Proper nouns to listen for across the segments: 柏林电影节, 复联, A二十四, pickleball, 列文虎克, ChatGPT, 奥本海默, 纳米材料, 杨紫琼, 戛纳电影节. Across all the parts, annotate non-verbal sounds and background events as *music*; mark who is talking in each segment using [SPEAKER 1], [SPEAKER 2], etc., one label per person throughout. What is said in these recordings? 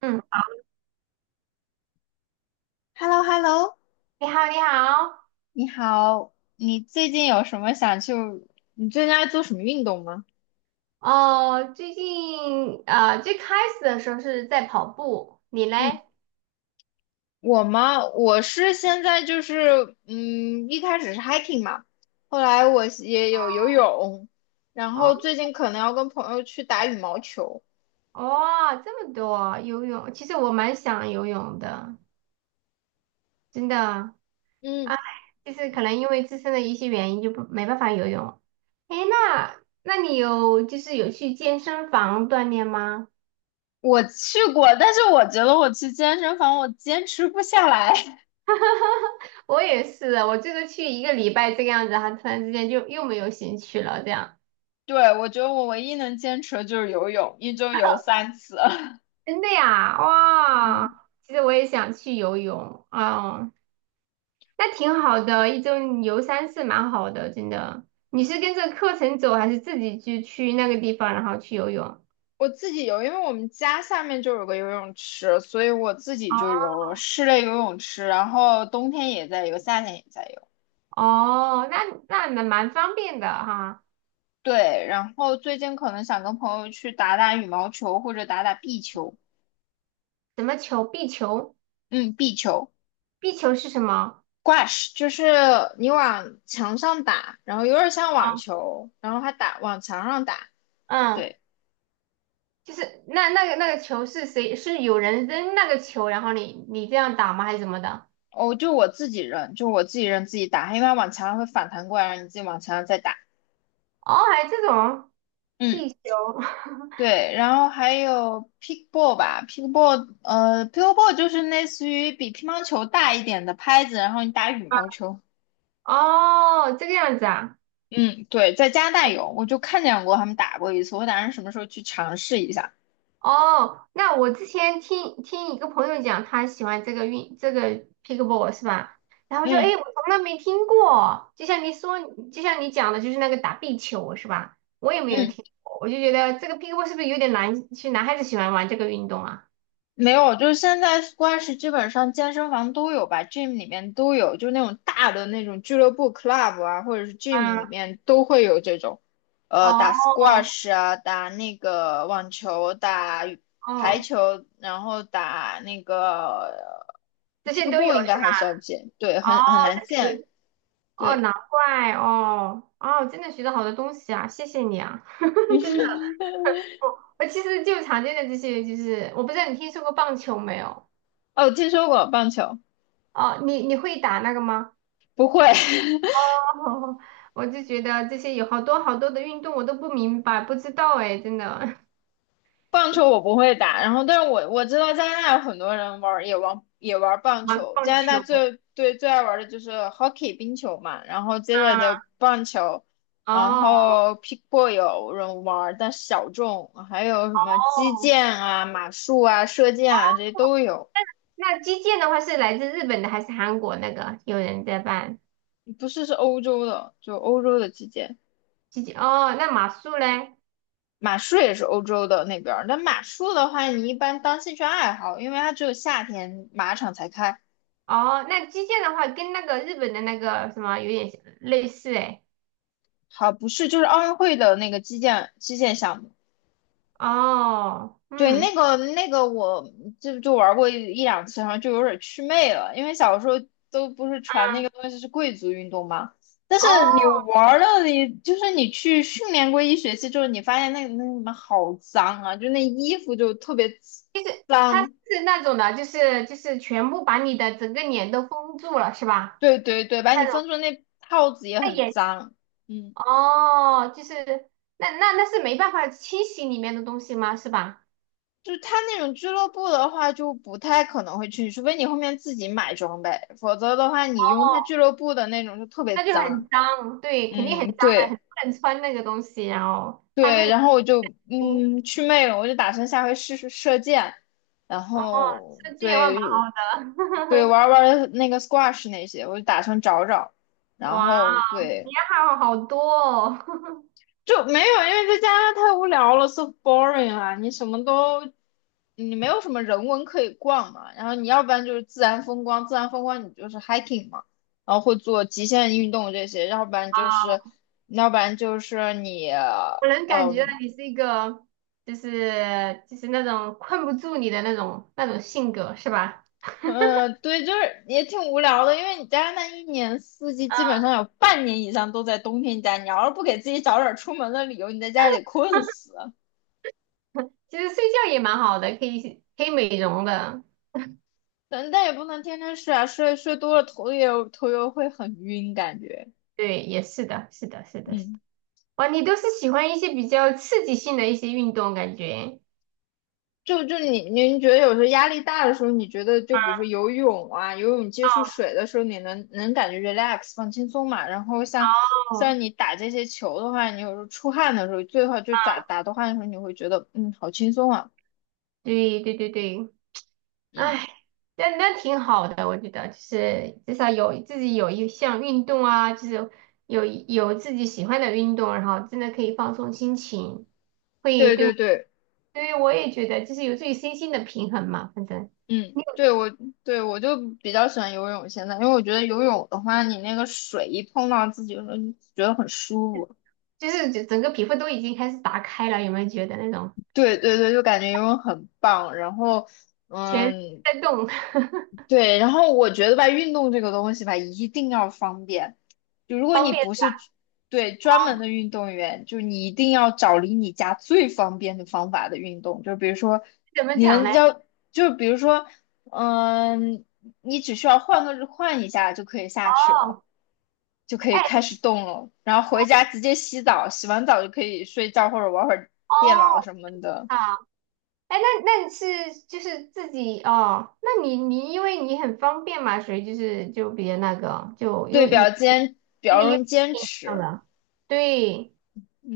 [SPEAKER 1] 嗯，
[SPEAKER 2] h e l l o Hello
[SPEAKER 1] 你好，你好。
[SPEAKER 2] 你好，你最近有什么想去？你最近爱做什么运动吗？
[SPEAKER 1] 哦，最近最开始的时候是在跑步，你
[SPEAKER 2] 嗯，
[SPEAKER 1] 嘞？
[SPEAKER 2] 我吗？我是现在就是，一开始是 hiking 嘛，后来我也有游泳，然
[SPEAKER 1] 哦，
[SPEAKER 2] 后最近可能要跟朋友去打羽毛球。
[SPEAKER 1] 哦，这么多游泳，其实我蛮想游泳的，真的。
[SPEAKER 2] 嗯，
[SPEAKER 1] 哎，就是可能因为自身的一些原因，就不没办法游泳。哎，那你有就是有去健身房锻炼吗？
[SPEAKER 2] 我去过，但是我觉得我去健身房我坚持不下来。*laughs*
[SPEAKER 1] 我也是，我这个去一个礼拜这个样子，还突然之间就又没有兴趣了，这样。
[SPEAKER 2] 对，我觉得我唯一能坚持的就是游泳，一周游三次。
[SPEAKER 1] 真的呀，哇！
[SPEAKER 2] *laughs*
[SPEAKER 1] 其实我也想去游泳哦，那挺好的，一周你游三次蛮好的，真的。你是跟着课程走，还是自己就去那个地方，然后去游泳？
[SPEAKER 2] 我自己游，因为我们家下面就有个游泳池，所以我自己
[SPEAKER 1] 哦，
[SPEAKER 2] 就游了室内游泳池，然后冬天也在游，夏天也在游。
[SPEAKER 1] 哦那那蛮方便的哈。
[SPEAKER 2] 对，然后最近可能想跟朋友去打打羽毛球或者打打壁球，
[SPEAKER 1] 什么球？壁球？
[SPEAKER 2] 嗯，壁球
[SPEAKER 1] 壁球是什么？
[SPEAKER 2] ，squash 就是你往墙上打，然后有点像网
[SPEAKER 1] 啊，
[SPEAKER 2] 球，然后还打往墙上打。
[SPEAKER 1] 嗯，
[SPEAKER 2] 对，
[SPEAKER 1] 就是那个球是谁？是有人扔那个球，然后你这样打吗？还是什么的？
[SPEAKER 2] 哦，就我自己扔，就我自己扔自己打，因为它往墙上会反弹过来，让你自己往墙上再打。
[SPEAKER 1] 哦，还有这种
[SPEAKER 2] 嗯。
[SPEAKER 1] 壁球？*laughs*
[SPEAKER 2] 对，然后还有 pickleball 吧，pickleball 就是类似于比乒乓球大一点的拍子，然后你打羽毛球。
[SPEAKER 1] 哦，这个样子啊。
[SPEAKER 2] 嗯，对，在加拿大有，我就看见过他们打过一次，我打算什么时候去尝试一下。
[SPEAKER 1] 哦，那我之前听一个朋友讲，他喜欢这个运这个 pickleball 是吧？然后就诶，
[SPEAKER 2] 嗯
[SPEAKER 1] 我从来没听过，就像你说，就像你讲的，就是那个打壁球是吧？我也没有
[SPEAKER 2] 嗯，
[SPEAKER 1] 听过，我就觉得这个 pickleball 是不是有点难？是男孩子喜欢玩这个运动啊？
[SPEAKER 2] 没有，就是现在 squash 基本上健身房都有吧，gym 里面都有，就那种大的那种俱乐部 club 啊，或者是 gym 里
[SPEAKER 1] 嗯，
[SPEAKER 2] 面都会有这种，打
[SPEAKER 1] 哦
[SPEAKER 2] squash 啊，打那个网球，打羽排
[SPEAKER 1] 哦，
[SPEAKER 2] 球，然后打那个
[SPEAKER 1] 这些都有
[SPEAKER 2] pickleball 应该
[SPEAKER 1] 是吧？
[SPEAKER 2] 很少见，对，
[SPEAKER 1] 哦，
[SPEAKER 2] 很难
[SPEAKER 1] 这些都
[SPEAKER 2] 见，
[SPEAKER 1] 有，哦，
[SPEAKER 2] 对，
[SPEAKER 1] 难怪哦哦，真的学到好多东西啊，谢谢你啊，*laughs* 真的。
[SPEAKER 2] *laughs*
[SPEAKER 1] 我其实就常见的这些，就是我不知道你听说过棒球没有？
[SPEAKER 2] 哦，听说过棒球，
[SPEAKER 1] 哦，你会打那个吗？
[SPEAKER 2] 不会，
[SPEAKER 1] 哦，
[SPEAKER 2] *laughs*
[SPEAKER 1] *laughs* 我就觉得这些有好多好多的运动我都不明白，不知道哎，真的。*laughs*
[SPEAKER 2] 棒球我不会打，然后但是我知道加拿大有很多人玩棒
[SPEAKER 1] 玩
[SPEAKER 2] 球，
[SPEAKER 1] 棒
[SPEAKER 2] 加拿大
[SPEAKER 1] 球。
[SPEAKER 2] 最爱玩的就是 hockey 冰球嘛，然后接下来就棒球，然
[SPEAKER 1] 哦
[SPEAKER 2] 后 pickle 有人玩但小众，还有什么击
[SPEAKER 1] 哦，
[SPEAKER 2] 剑啊、马术啊、射箭啊这些都有，
[SPEAKER 1] 那击剑的话是来自日本的还是韩国那个？有人在办
[SPEAKER 2] 不是，是欧洲的，就欧洲的击剑，
[SPEAKER 1] 击剑哦，那马术嘞？
[SPEAKER 2] 马术也是欧洲的那边儿，但马术的话你一般当兴趣爱好，因为它只有夏天马场才开。
[SPEAKER 1] 哦，那击剑的话跟那个日本的那个什么有点类似哎。
[SPEAKER 2] 好，不是，就是奥运会的那个击剑项目。
[SPEAKER 1] 哦，
[SPEAKER 2] 对，
[SPEAKER 1] 嗯。
[SPEAKER 2] 那个我就玩过一两次，然后就有点祛魅了，因为小时候都不是传那个东西是贵族运动嘛。但
[SPEAKER 1] 哦，
[SPEAKER 2] 是你玩了，你就是你去训练过一学期之后，你发现那什么好脏啊，就那衣服就特别
[SPEAKER 1] 就是它是
[SPEAKER 2] 脏。
[SPEAKER 1] 那种的，就是全部把你的整个脸都封住了，是吧？
[SPEAKER 2] 对对对，把你
[SPEAKER 1] 那
[SPEAKER 2] 分
[SPEAKER 1] 种，
[SPEAKER 2] 出那套子也
[SPEAKER 1] 那
[SPEAKER 2] 很
[SPEAKER 1] 也。
[SPEAKER 2] 脏。嗯。
[SPEAKER 1] 哦，就是那是没办法清洗里面的东西吗？是吧？
[SPEAKER 2] 就他那种俱乐部的话，就不太可能会去，除非你后面自己买装备，否则的话，你用他俱乐部的那种就特别
[SPEAKER 1] 那就
[SPEAKER 2] 脏。
[SPEAKER 1] 很脏，对，肯定很
[SPEAKER 2] 嗯，
[SPEAKER 1] 脏的，
[SPEAKER 2] 对
[SPEAKER 1] 很多人穿那个东西，然后他们
[SPEAKER 2] 对，
[SPEAKER 1] 也
[SPEAKER 2] 然后我就
[SPEAKER 1] 不，
[SPEAKER 2] 去魅了，我就打算下回试试射箭，然
[SPEAKER 1] 哦，
[SPEAKER 2] 后
[SPEAKER 1] 设计也蛮
[SPEAKER 2] 对
[SPEAKER 1] 好
[SPEAKER 2] 对
[SPEAKER 1] 的，
[SPEAKER 2] 玩儿玩儿那个 squash 那些，我就打算找找，
[SPEAKER 1] *laughs*
[SPEAKER 2] 然
[SPEAKER 1] 哇，
[SPEAKER 2] 后对
[SPEAKER 1] 你还好好多哦，*laughs*
[SPEAKER 2] 就没有，因为在加拿大太无聊了，so boring 啊！你什么都，你没有什么人文可以逛嘛。然后你要不然就是自然风光，自然风光你就是 hiking 嘛，然后会做极限运动这些，要不然就是，
[SPEAKER 1] 啊，
[SPEAKER 2] 要不然就是你，
[SPEAKER 1] 我能感觉到
[SPEAKER 2] 嗯
[SPEAKER 1] 你是一个，就是那种困不住你的那种性格，是吧？
[SPEAKER 2] 嗯，对，就是也挺无聊的，因为你加拿大一年四季基本
[SPEAKER 1] 啊，
[SPEAKER 2] 上有半年以上都在冬天家，你要是不给自己找点儿出门的理由，你在家里得困
[SPEAKER 1] *laughs*
[SPEAKER 2] 死。
[SPEAKER 1] 其实睡觉也蛮好的，可以美容的。
[SPEAKER 2] 但也不能天天睡啊，睡多了头也会很晕，感觉。
[SPEAKER 1] 对，也是的，是的，是的，是的。
[SPEAKER 2] 嗯，
[SPEAKER 1] 哇，你都是喜欢一些比较刺激性的一些运动，感觉。
[SPEAKER 2] 就您觉得有时候压力大的时候，你觉得就比如说游泳啊，游泳接触水的时候，你能感觉 relax 放轻松嘛？然后像
[SPEAKER 1] 哦，
[SPEAKER 2] 像你打这些球的话，你有时候出汗的时候，最好就打打的汗的时候，你会觉得嗯好轻松啊。
[SPEAKER 1] 对对对对，
[SPEAKER 2] 嗯，
[SPEAKER 1] 哎，那那挺好的，我觉得就是至少有自己有一项运动啊，就是有自己喜欢的运动，然后真的可以放松心情，会
[SPEAKER 2] 对
[SPEAKER 1] 对
[SPEAKER 2] 对对，
[SPEAKER 1] 对我也觉得就是有助于身心的平衡嘛，反正。
[SPEAKER 2] 嗯，对我就比较喜欢游泳现在，因为我觉得游泳的话，你那个水一碰到自己的时候，你觉得很舒服。
[SPEAKER 1] 就是整整个皮肤都已经开始打开了，有没有觉得那种
[SPEAKER 2] 对对对，就感觉游泳很棒。然后，
[SPEAKER 1] 全身
[SPEAKER 2] 嗯，
[SPEAKER 1] 在动？*laughs*
[SPEAKER 2] 对，然后我觉得吧，运动这个东西吧，一定要方便。就如果
[SPEAKER 1] 方
[SPEAKER 2] 你
[SPEAKER 1] 便
[SPEAKER 2] 不是对专门的运动员，就你一定要找离你家最方便的方法的运动。就比如说，
[SPEAKER 1] 怎么
[SPEAKER 2] 你
[SPEAKER 1] 讲
[SPEAKER 2] 能
[SPEAKER 1] 呢？
[SPEAKER 2] 要，就比如说，嗯，你只需要换一下就可以下去了，
[SPEAKER 1] 哦，
[SPEAKER 2] 就可以
[SPEAKER 1] 哎，
[SPEAKER 2] 开始动了。然后回家直接洗澡，洗完澡就可以睡觉或者玩会儿
[SPEAKER 1] 哦，
[SPEAKER 2] 电脑什么的。
[SPEAKER 1] 好，哎，那那你是就是自己哦，那你你因为你很方便嘛，所以就是就比较那个，就
[SPEAKER 2] 对，
[SPEAKER 1] 又你
[SPEAKER 2] 比
[SPEAKER 1] 离
[SPEAKER 2] 较
[SPEAKER 1] 你
[SPEAKER 2] 容
[SPEAKER 1] 又
[SPEAKER 2] 易坚
[SPEAKER 1] 近上
[SPEAKER 2] 持。
[SPEAKER 1] 了，对，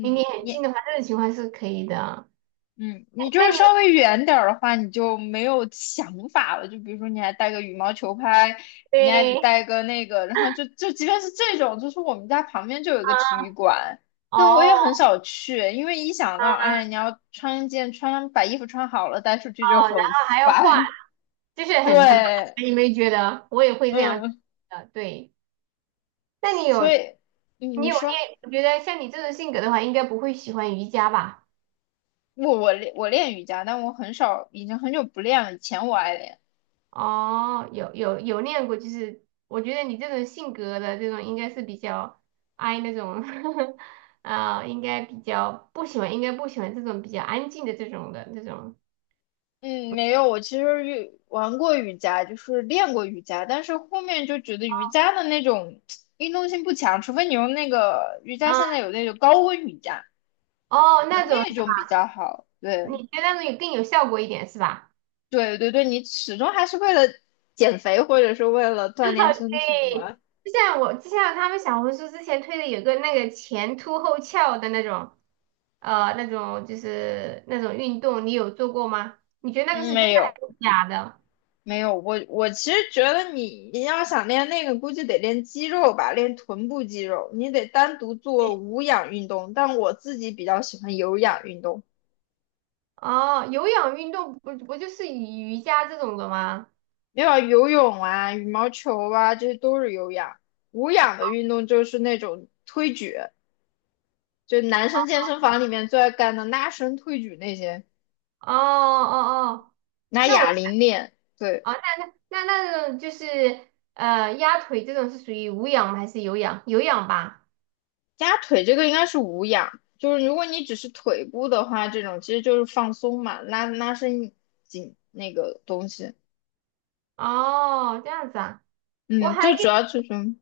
[SPEAKER 1] 离你很近的话，这种情况是可以的。
[SPEAKER 2] 你就
[SPEAKER 1] 那
[SPEAKER 2] 是
[SPEAKER 1] 你们
[SPEAKER 2] 稍微远点儿的话，你就没有想法了。就比如说，你还带个羽毛球拍，你还得
[SPEAKER 1] 对
[SPEAKER 2] 带个那个，然后就即便是这种，就是我们家旁边就有一个体
[SPEAKER 1] 啊，
[SPEAKER 2] 育馆，但我也
[SPEAKER 1] 哦，
[SPEAKER 2] 很少去，因为一想到，
[SPEAKER 1] 啊，
[SPEAKER 2] 哎，你要穿一件穿把衣服穿好了带出去就
[SPEAKER 1] 然
[SPEAKER 2] 很
[SPEAKER 1] 后还要换，
[SPEAKER 2] 烦。
[SPEAKER 1] 就是
[SPEAKER 2] *laughs*
[SPEAKER 1] 很麻
[SPEAKER 2] 对，
[SPEAKER 1] 烦，你没觉得？我也会这样子
[SPEAKER 2] 嗯，
[SPEAKER 1] 的，对。那你有
[SPEAKER 2] 所以你
[SPEAKER 1] 你
[SPEAKER 2] 你
[SPEAKER 1] 有
[SPEAKER 2] 说
[SPEAKER 1] 练？我觉得像你这种性格的话，应该不会喜欢瑜伽吧？
[SPEAKER 2] 我练瑜伽，但我很少，已经很久不练了。以前我爱练。
[SPEAKER 1] 哦，有练过，就是我觉得你这种性格的这种应该是比较 I 那种，*laughs* 啊、应该比较不喜欢，应该不喜欢这种比较安静的这种。
[SPEAKER 2] 嗯，没有，我其实玩过瑜伽，就是练过瑜伽，但是后面就觉得瑜伽的那种运动性不强，除非你用那个瑜伽，
[SPEAKER 1] 啊，
[SPEAKER 2] 现在有那种高温瑜伽，
[SPEAKER 1] 哦，
[SPEAKER 2] 可
[SPEAKER 1] 那
[SPEAKER 2] 能
[SPEAKER 1] 种
[SPEAKER 2] 那种比较好。对，
[SPEAKER 1] 你觉得那种有更有效果一点是吧？
[SPEAKER 2] 对对对，你始终还是为了减肥或者是为了锻炼身体
[SPEAKER 1] 对，
[SPEAKER 2] 嘛。
[SPEAKER 1] 就像我就像他们小红书之前推的有个那个前凸后翘的那种，那种就是那种运动，你有做过吗？你觉得那个是
[SPEAKER 2] 嗯，
[SPEAKER 1] 真的
[SPEAKER 2] 没
[SPEAKER 1] 还
[SPEAKER 2] 有
[SPEAKER 1] 是假的？
[SPEAKER 2] 没有，我其实觉得你要想练那个，估计得练肌肉吧，练臀部肌肉，你得单独做
[SPEAKER 1] 嗯
[SPEAKER 2] 无氧运动，但我自己比较喜欢有氧运动。
[SPEAKER 1] 哦，有氧运动不就是瑜伽这种的吗？
[SPEAKER 2] 没有游泳啊、羽毛球啊，这些都是有氧。无氧的运动就是那种推举，就男生健身房里面最爱干的拉伸、推举那些，
[SPEAKER 1] 哦哦哦，
[SPEAKER 2] 拿
[SPEAKER 1] 那
[SPEAKER 2] 哑
[SPEAKER 1] 我
[SPEAKER 2] 铃练。对，
[SPEAKER 1] 啊那那那种就是压腿这种是属于无氧还是有氧？有氧吧？
[SPEAKER 2] 加腿这个应该是无氧，就是如果你只是腿部的话，这种其实就是放松嘛，拉伸紧那个东西。
[SPEAKER 1] 哦，这样子啊，我
[SPEAKER 2] 嗯，
[SPEAKER 1] 还
[SPEAKER 2] 就主
[SPEAKER 1] 一
[SPEAKER 2] 要这种。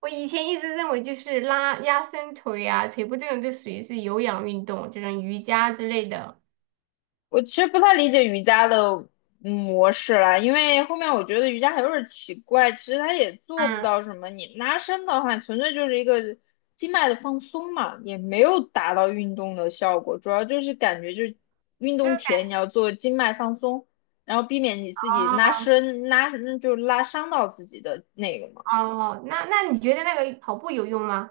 [SPEAKER 1] 我以前一直认为就是拉压伸腿啊、腿部这种就属于是有氧运动，这种瑜伽之类的。
[SPEAKER 2] 我其实不太理解瑜伽的模式啦，因为后面我觉得瑜伽还有点奇怪，其实它也做不
[SPEAKER 1] 嗯，
[SPEAKER 2] 到什么。你拉伸的话，纯粹就是一个经脉的放松嘛，也没有达到运动的效果。主要就是感觉就是运
[SPEAKER 1] 就
[SPEAKER 2] 动
[SPEAKER 1] 是。
[SPEAKER 2] 前你要做经脉放松，然后避免你自己拉
[SPEAKER 1] 哦。
[SPEAKER 2] 伸就是拉伤到自己的那个嘛。
[SPEAKER 1] 哦，那那你觉得那个跑步有用吗？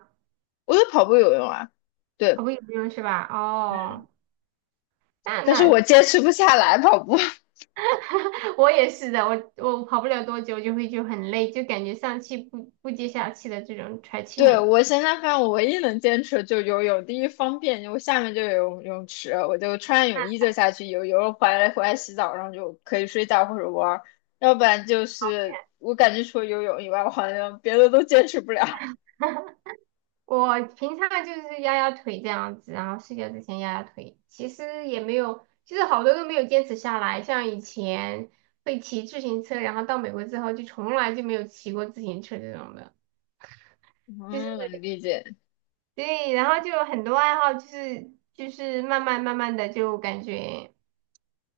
[SPEAKER 2] 我觉得跑步有用啊，对，
[SPEAKER 1] 跑步有用是吧？
[SPEAKER 2] 嗯，
[SPEAKER 1] 哦，那
[SPEAKER 2] 但是
[SPEAKER 1] 那
[SPEAKER 2] 我坚持不下来跑步。*laughs*
[SPEAKER 1] *laughs* 我也是的，我跑不了多久就会就很累，就感觉上气不接下气的这种喘气
[SPEAKER 2] 对，
[SPEAKER 1] 很。
[SPEAKER 2] 我现在发现我唯一能坚持的就是游泳，第一方便，我下面就有泳池，我就穿上泳衣就下去游，游了回来洗澡，然后就可以睡觉或者玩儿，要不然就是我感觉除了游泳以外，我好像别的都坚持不了。
[SPEAKER 1] 我平常就是压压腿这样子，然后睡觉之前压压腿，其实也没有，就是好多都没有坚持下来。像以前会骑自行车，然后到美国之后就从来就没有骑过自行车这种的。
[SPEAKER 2] *laughs*
[SPEAKER 1] 就
[SPEAKER 2] 嗯，理解。
[SPEAKER 1] 对，然后就有很多爱好就是慢慢慢慢的就感觉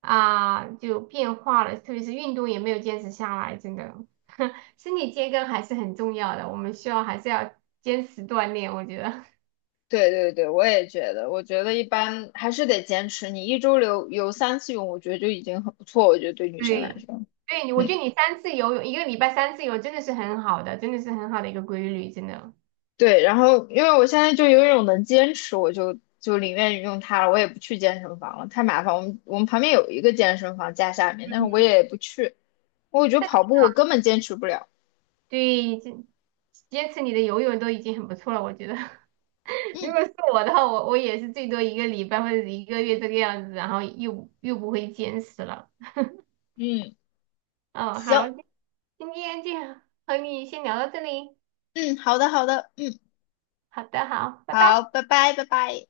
[SPEAKER 1] 啊就变化了，特别是运动也没有坚持下来，真的，*laughs* 身体健康还是很重要的，我们需要还是要坚持锻炼，我觉得。
[SPEAKER 2] 对对对，我也觉得，我觉得一般还是得坚持，你一周游三次泳，我觉得就已经很不错，我觉得对
[SPEAKER 1] *laughs*
[SPEAKER 2] 女生来
[SPEAKER 1] 对，
[SPEAKER 2] 说，
[SPEAKER 1] 对，我觉
[SPEAKER 2] 嗯。
[SPEAKER 1] 得你三次游泳，一个礼拜三次游真的是很好的，真的是很好的一个规律，真的。
[SPEAKER 2] 对，然后因为我现在就有一种能坚持，我就宁愿用它了，我也不去健身房了，太麻烦。我们旁边有一个健身房家下面，但是我也不去，我觉得跑步我根本坚持不了。
[SPEAKER 1] 对，坚持你的游泳都已经很不错了，我觉得。*laughs* 如
[SPEAKER 2] 嗯
[SPEAKER 1] 果是我的话，我也是最多一个礼拜或者一个月这个样子，然后又不会坚持了。
[SPEAKER 2] 嗯，
[SPEAKER 1] 嗯，好，
[SPEAKER 2] 行，
[SPEAKER 1] 今天就和你先聊到这里。
[SPEAKER 2] 嗯，好的好的，嗯，
[SPEAKER 1] 好的，好，拜拜。
[SPEAKER 2] 好，拜拜拜拜。